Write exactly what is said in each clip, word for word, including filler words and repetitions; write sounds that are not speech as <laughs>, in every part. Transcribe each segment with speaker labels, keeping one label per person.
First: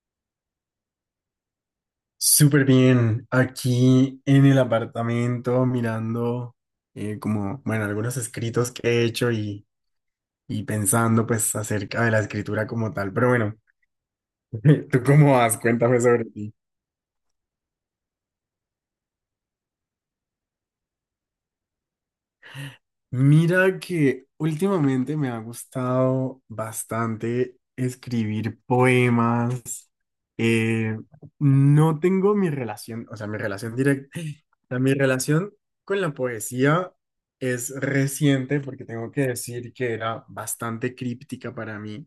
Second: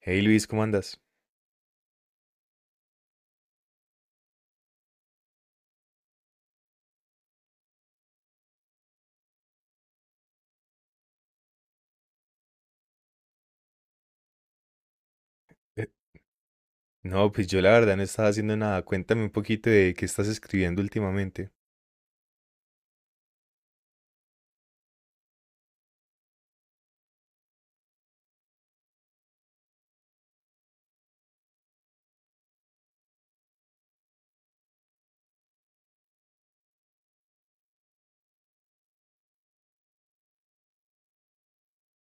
Speaker 1: Hey Luis, ¿cómo andas?
Speaker 2: Súper bien, aquí en el apartamento mirando eh, como, bueno, algunos escritos que he hecho y, y pensando pues acerca de la escritura como tal, pero bueno, <laughs> ¿tú cómo vas?
Speaker 1: Eh,
Speaker 2: Cuéntame sobre ti.
Speaker 1: No, pues yo la verdad no estaba haciendo nada. Cuéntame un poquito de qué estás escribiendo últimamente.
Speaker 2: Mira que últimamente me ha gustado bastante escribir poemas. Eh, no tengo mi relación, o sea, mi relación directa, mi relación con la poesía es reciente porque tengo que decir que era bastante críptica para mí,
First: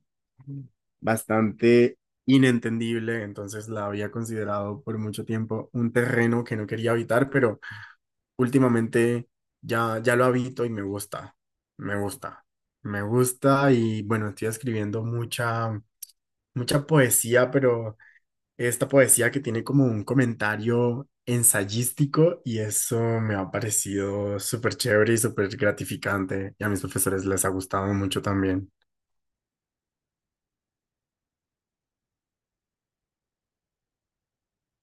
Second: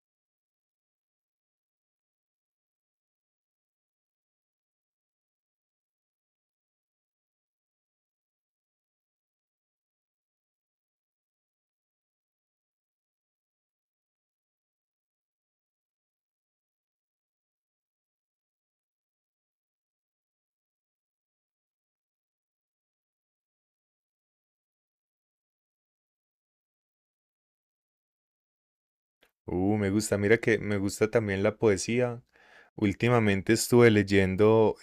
Speaker 2: bastante inentendible, entonces la había considerado por mucho tiempo un terreno que no quería habitar, pero últimamente ya, ya lo habito y me gusta, me gusta, me gusta y bueno, estoy escribiendo mucha, mucha poesía, pero esta poesía que tiene como un comentario ensayístico y eso me ha parecido súper chévere y súper gratificante y a mis profesores les ha gustado mucho también,
Speaker 1: Uh, me gusta. Mira que me gusta también la poesía. Últimamente estuve leyendo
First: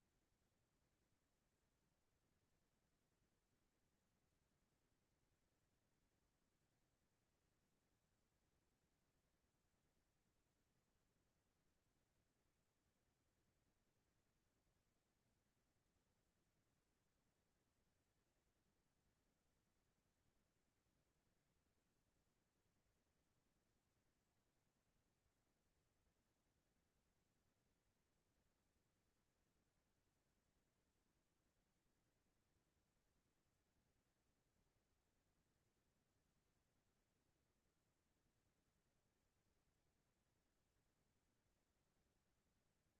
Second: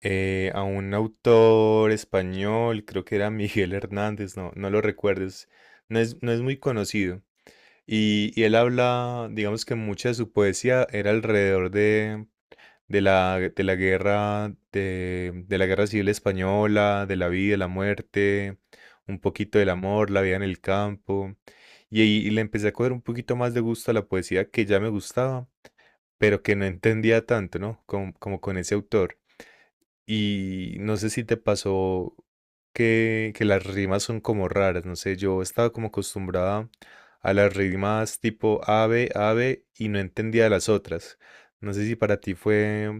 Speaker 1: eh, a un autor español, creo que era <laughs> Miguel Hernández, no, no lo recuerdes. No es, no es muy conocido. Y, y él habla, digamos que mucha de su poesía era alrededor de, de la, de la guerra, de, de la guerra civil española, de la vida, la muerte, un poquito del amor, la vida en el campo. Y ahí le empecé a coger un poquito más de gusto a la poesía que ya me gustaba, pero que no entendía tanto, ¿no? Como, como con ese autor. Y no sé si te pasó que, que las rimas son como raras, no sé, yo estaba como acostumbrada a las rimas tipo ave, ave y no entendía las otras. No sé si para ti fue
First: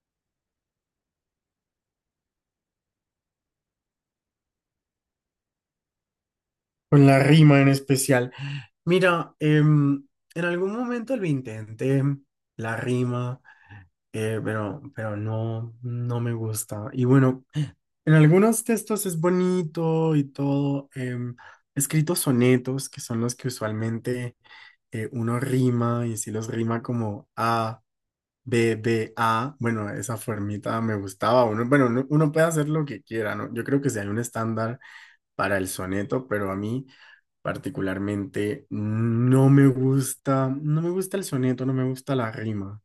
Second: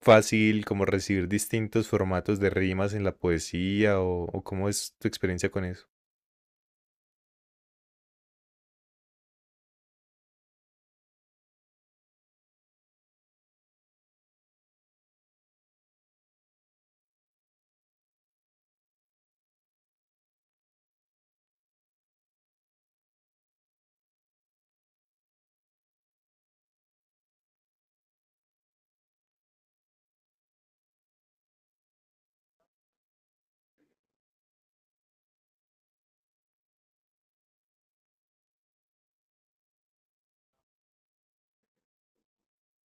Speaker 1: fácil como recibir distintos formatos de rimas en la poesía o, o ¿cómo es tu experiencia con eso?
Speaker 2: con la rima en especial. Mira, em, en algún momento lo intenté, la rima. eh, pero, pero no, no me gusta. Y bueno, en algunos textos es bonito y todo. em, he escrito sonetos, que son los que usualmente eh, uno rima y si los rima como A, B, B, A. Bueno, esa formita me gustaba. Uno, bueno, uno, uno puede hacer lo que quiera, ¿no? Yo creo que si hay un estándar para el soneto, pero a mí particularmente no me gusta, no me gusta el soneto, no me gusta la rima.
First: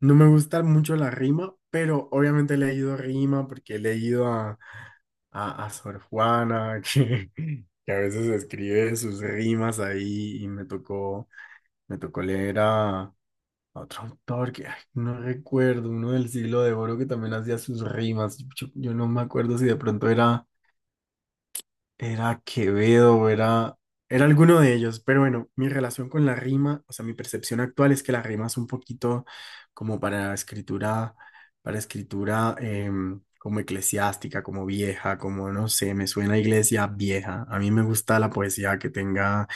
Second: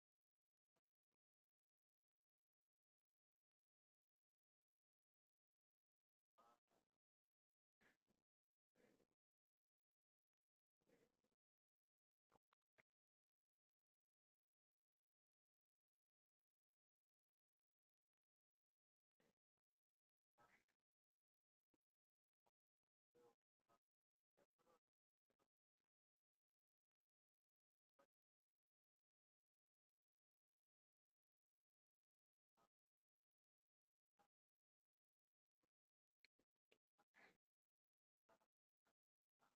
Speaker 2: No me gusta mucho la rima, pero obviamente he leído rima porque he leído a, a, a Sor Juana, <laughs> que, que a veces escribe sus rimas ahí y me tocó, me tocó leer a, a otro autor que ay, no recuerdo, uno del siglo de oro que también hacía sus rimas. Yo, yo no me acuerdo si de pronto era era Quevedo, o era, era alguno de ellos, pero bueno, mi relación con la rima, o sea, mi percepción actual es que la rima es un poquito como para escritura, para escritura em, como eclesiástica, como vieja, como no sé, me suena a iglesia vieja. A mí me gusta la poesía que tenga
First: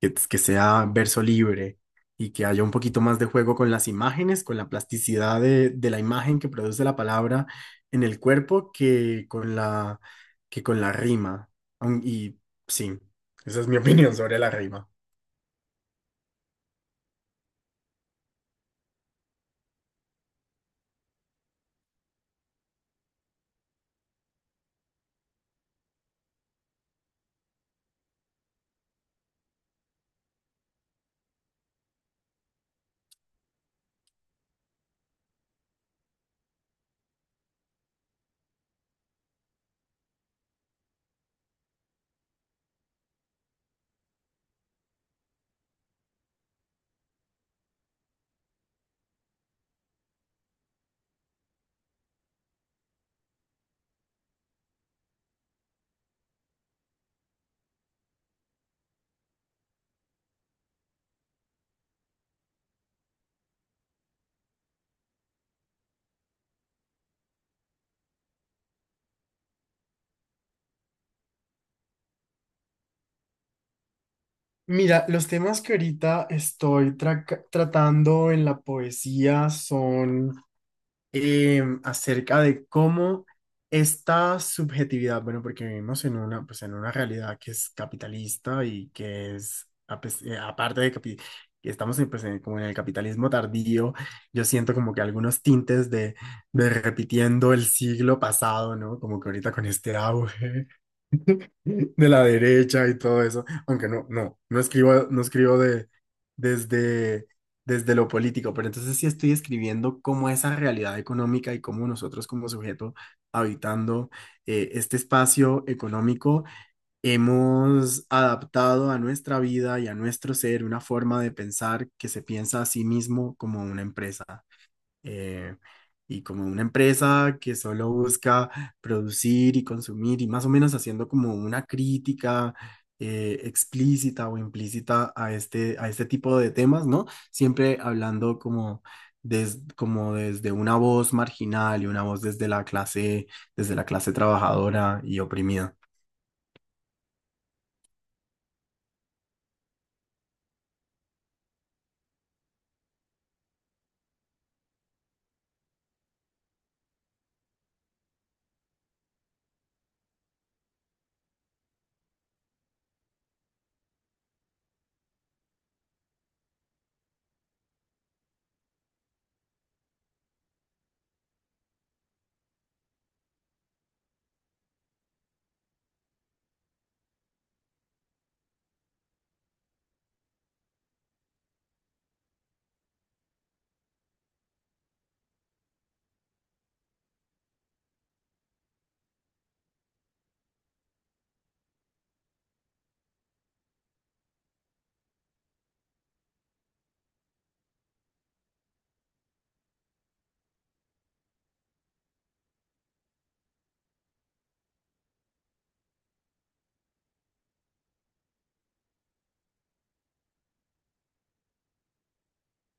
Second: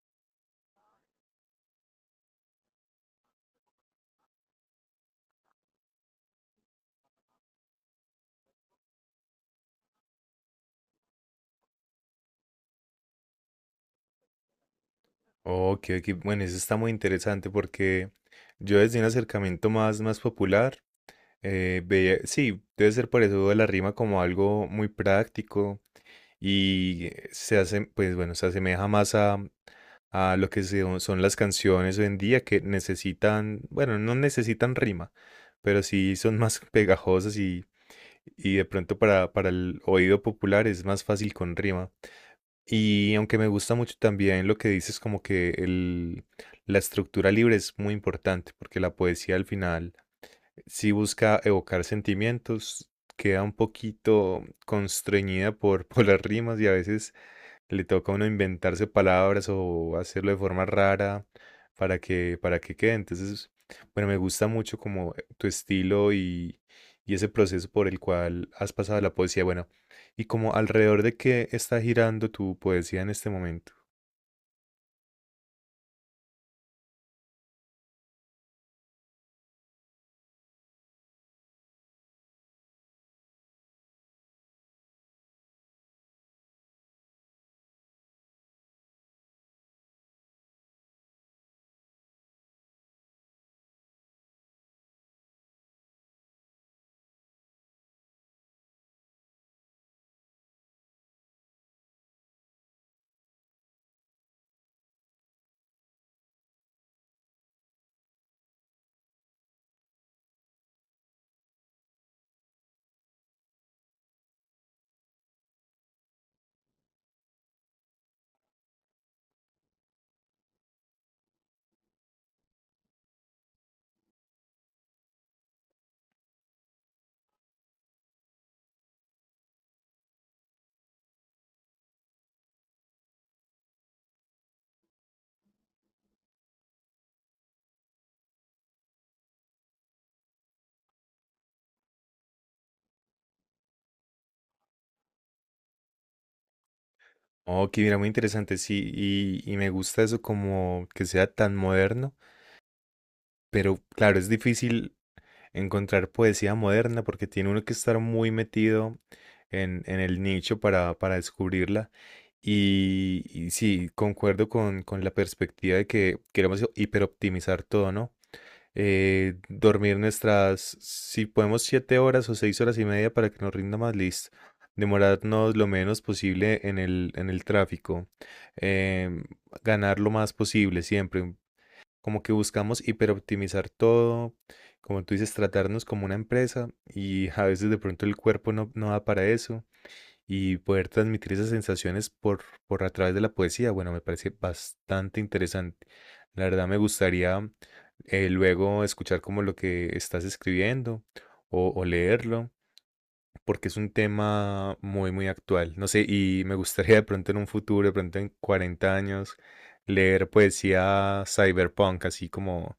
Speaker 2: que, que sea verso libre y que haya un poquito más de juego con las imágenes, con la plasticidad de, de la imagen que produce la palabra en el cuerpo que con la, que con la rima. Aun- Y sí, esa es mi <laughs> opinión sobre la rima.
Speaker 1: Ok, ok, bueno, eso está muy interesante porque yo desde un acercamiento más, más popular, eh, veía, sí, debe ser por eso de la rima como algo muy práctico y se hace, pues bueno, se asemeja más a, a lo que se- son las canciones hoy en día que necesitan, bueno, no necesitan rima, pero sí son <laughs> más pegajosas. Y de pronto para, para el oído popular es más fácil con rima. Y aunque me gusta mucho también lo que dices, como que el, la estructura libre es muy importante, porque la poesía al final sí busca evocar sentimientos, queda un poquito constreñida por, <laughs> por las rimas y a veces le toca a uno inventarse palabras o hacerlo de forma rara para que, para que quede. Entonces, bueno, me gusta mucho como eh, tu estilo y, y ese proceso por el cual has pasado la poesía. Bueno, y como alrededor de qué está girando tu poesía en este momento.
Speaker 2: Mira, los temas que ahorita estoy tra- tratando en la poesía son em, acerca de cómo esta subjetividad, bueno, porque vivimos en una, pues en una realidad que es capitalista y que es, a pes- eh, aparte de capi- que estamos en, pues, en- como en el capitalismo tardío, yo siento como que algunos tintes de, de repitiendo el siglo pasado, ¿no? Como que ahorita con este auge de la derecha y todo eso, aunque no, no, no escribo, no escribo de, desde, desde lo político, pero entonces sí estoy escribiendo cómo esa realidad económica y cómo nosotros como sujeto habitando eh, este espacio económico hemos adaptado a nuestra vida y a nuestro ser una forma de pensar que se piensa a sí mismo como una empresa, eh, y como una empresa que solo busca producir y consumir y más o menos haciendo como una crítica eh, explícita o implícita a este, a este tipo de temas, ¿no? Siempre hablando como, des- como desde una voz marginal y una voz desde la clase, desde la clase trabajadora y oprimida.
Speaker 1: Ok, mira, muy interesante, sí, y, y me gusta eso como que sea tan moderno, pero claro, es difícil encontrar poesía moderna porque tiene uno que estar muy metido en, en el nicho para, para descubrirla. Y, y sí, concuerdo con, con la perspectiva de que queremos hiperoptimizar todo, ¿no? Eh, dormir nuestras, si podemos, siete horas o seis horas y media para que nos rinda más listo. Demorarnos lo menos posible en el, en el tráfico. em, Ganar lo más posible siempre como que buscamos hiperoptimizar todo, como tú dices, tratarnos como una empresa y a veces de pronto el cuerpo no, no da para eso y poder transmitir esas sensaciones por, por a través de la poesía, bueno, me parece bastante interesante. La verdad me gustaría eh, luego escuchar como lo que estás escribiendo o, o leerlo, porque es un tema muy, muy actual. No sé, y me gustaría de pronto en un futuro, de pronto en cuarenta años, leer poesía cyberpunk, así como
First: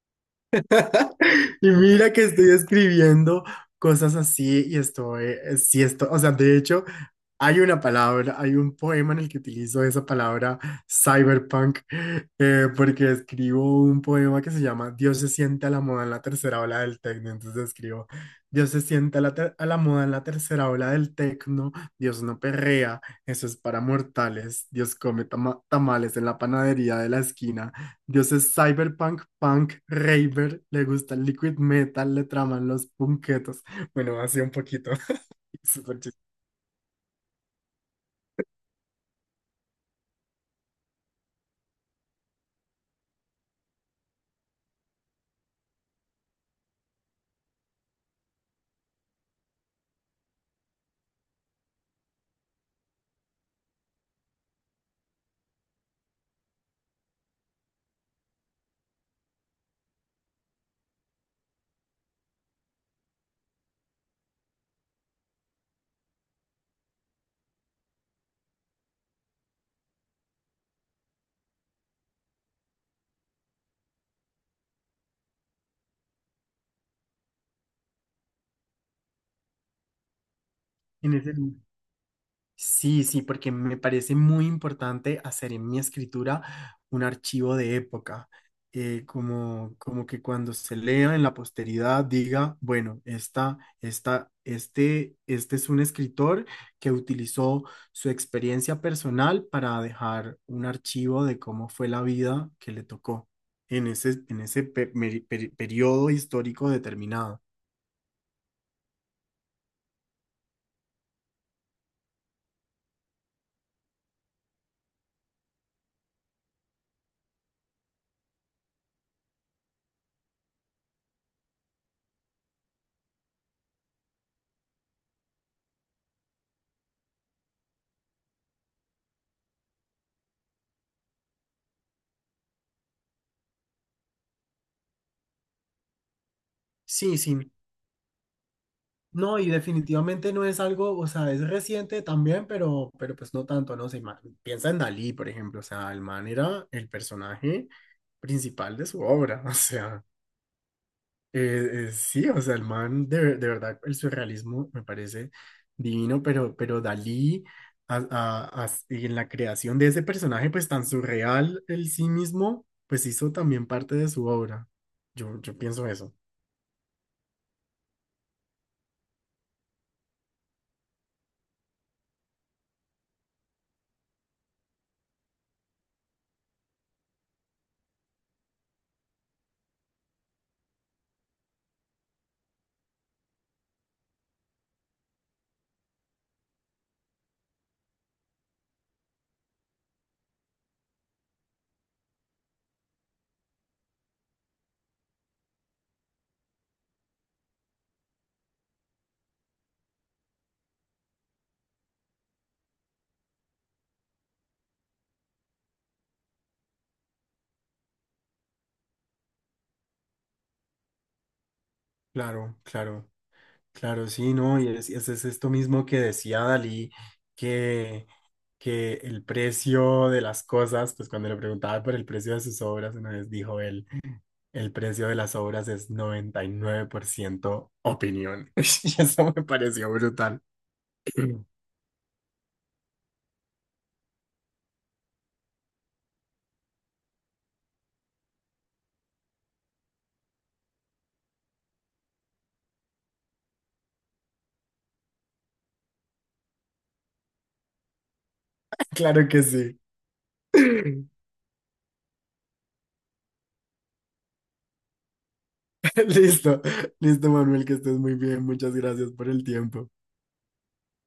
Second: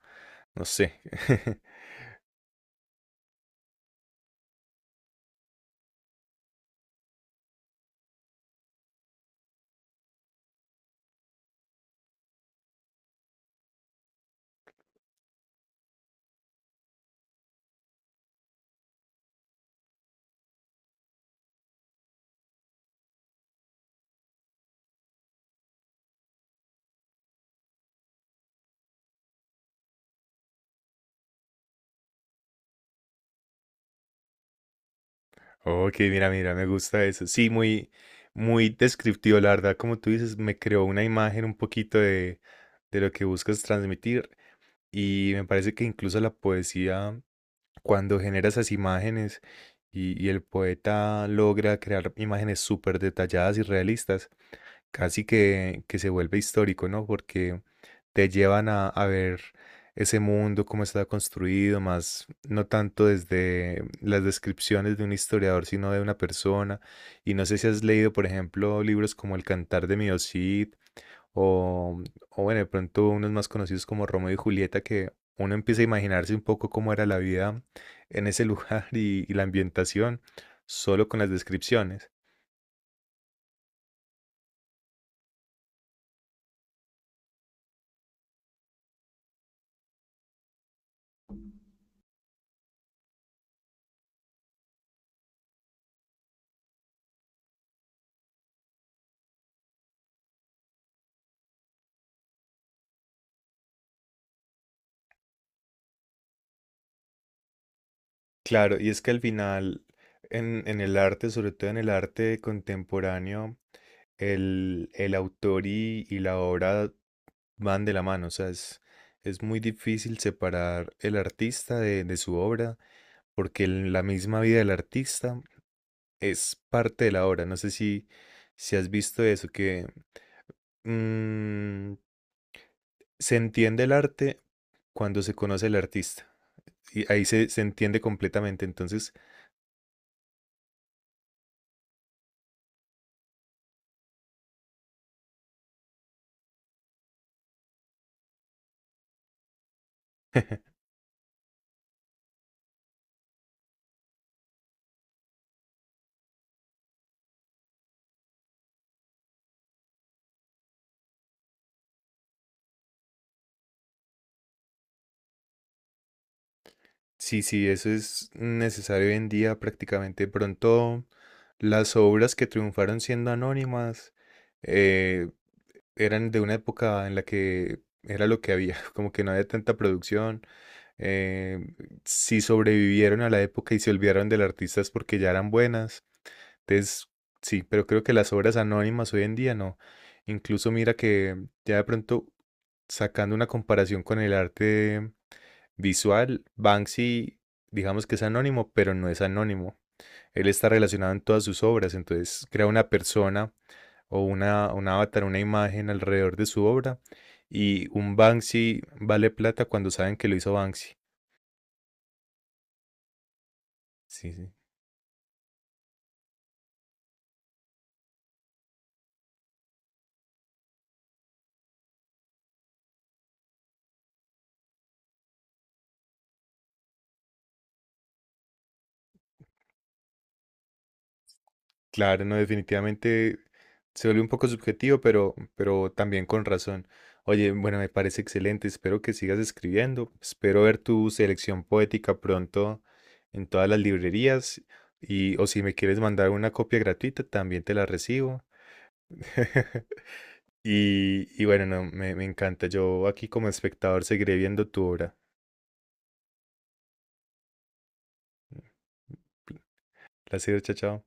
Speaker 1: no sé. <laughs>
Speaker 2: Y mira que estoy escribiendo cosas así y estoy, eh, sí, esto, o sea, de hecho, hay una palabra, hay un poema en el que utilizo esa palabra cyberpunk, eh, porque escribo un poema que se llama Dios se sienta a la moda en la tercera ola del tecno. Entonces escribo, Dios se sienta a la, ter- a la moda en la tercera ola del tecno, Dios no perrea, eso es para mortales, Dios come tama- tamales en la panadería de la esquina. Dios es cyberpunk, punk, raver, le gusta el liquid metal, le traman los punquetos. Bueno, así un poquito. <laughs>
Speaker 1: Ok,
Speaker 2: Súper
Speaker 1: mira, mira, me gusta eso. Sí, muy, muy descriptivo, la verdad. Como tú dices, me creó una imagen un poquito de, de lo que buscas transmitir. Y me parece que incluso la poesía, cuando genera esas imágenes y, y el poeta logra crear imágenes súper detalladas y realistas, casi que, que se vuelve histórico, ¿no? Porque te llevan a, a ver ese mundo, cómo está construido, más no tanto desde las descripciones de un historiador, sino de una persona. Y no sé si has leído, por ejemplo, libros como El Cantar de Mio Cid o, o bueno, de pronto unos más conocidos como Romeo y Julieta, que uno empieza a imaginarse un poco cómo era la vida en ese <laughs> lugar y, y la ambientación solo con las
Speaker 2: chiste.
Speaker 1: descripciones.
Speaker 2: Sí, sí, porque me parece muy importante hacer en mi escritura un archivo de época, eh, como, como que cuando se lea en la posteridad diga, bueno, esta, esta, este, este es un escritor que utilizó su experiencia personal para dejar un archivo de cómo fue la vida que le tocó en ese, en ese pe- meri- peri- periodo histórico determinado.
Speaker 1: Claro, y es que al final, en, en el arte, sobre todo en el arte contemporáneo, el, el autor y, y la obra van de la mano. O sea, es, es muy difícil separar el artista de, de su obra, porque el- la misma vida del artista es parte de la obra. No sé si, si has visto eso, que mm, se entiende el arte cuando se conoce el artista. Y
Speaker 2: Sí,
Speaker 1: ahí
Speaker 2: sí,
Speaker 1: se, se entiende completamente. Entonces,
Speaker 2: no, y definitivamente no es algo, o sea, es reciente también, pero, pero pues no tanto, ¿no? O sea, ima- piensa en Dalí, por ejemplo, o sea, el man era el personaje principal de su obra, <laughs> o sea, eh, eh, sí, o sea, el man, de, ver- de verdad, el surrealismo me parece divino, pero, pero Dalí, a- a- a- y en la creación de ese personaje, pues tan surreal el sí mismo, pues hizo también parte de su obra. Yo, yo pienso eso,
Speaker 1: sí, sí, eso es necesario hoy en día prácticamente. Pronto las obras que triunfaron siendo anónimas eh, eran de una época en la que era lo que había, <laughs> como que no había tanta producción. eh, si sobrevivieron a la época y se olvidaron del artista es porque ya eran buenas. Entonces, sí, pero creo que las obras anónimas hoy en día no. Incluso mira que ya de pronto sacando una comparación con el arte visual, Banksy, digamos que es anónimo, pero no es anónimo. Él está relacionado en todas sus obras, entonces crea una persona o una, un avatar, una imagen alrededor de su obra. Y un Banksy vale plata cuando saben que lo hizo Banksy.
Speaker 2: claro, claro. Claro,
Speaker 1: Sí,
Speaker 2: sí,
Speaker 1: sí.
Speaker 2: ¿no? Y es, es- es esto mismo que decía Dalí, que, que el precio de las cosas, pues cuando le preguntaba por el precio de sus obras, una vez dijo él, el precio de las obras es noventa y nueve por ciento opinión. <laughs> Y eso me pareció brutal. <clears throat>
Speaker 1: Claro, no, definitivamente se vuelve un poco subjetivo, pero, pero también con razón. Oye, bueno, me parece excelente. Espero que sigas escribiendo. Espero ver tu selección poética pronto en todas las librerías. Y, o si me quieres mandar una copia gratuita, también te la recibo.
Speaker 2: <laughs> Claro que sí.
Speaker 1: <laughs>
Speaker 2: <laughs>
Speaker 1: Y, y bueno, no, me, me encanta. Yo aquí como espectador seguiré viendo tu obra.
Speaker 2: Listo, listo, Manuel, que estés muy bien. Muchas gracias por el tiempo.
Speaker 1: Placer, chao, chao.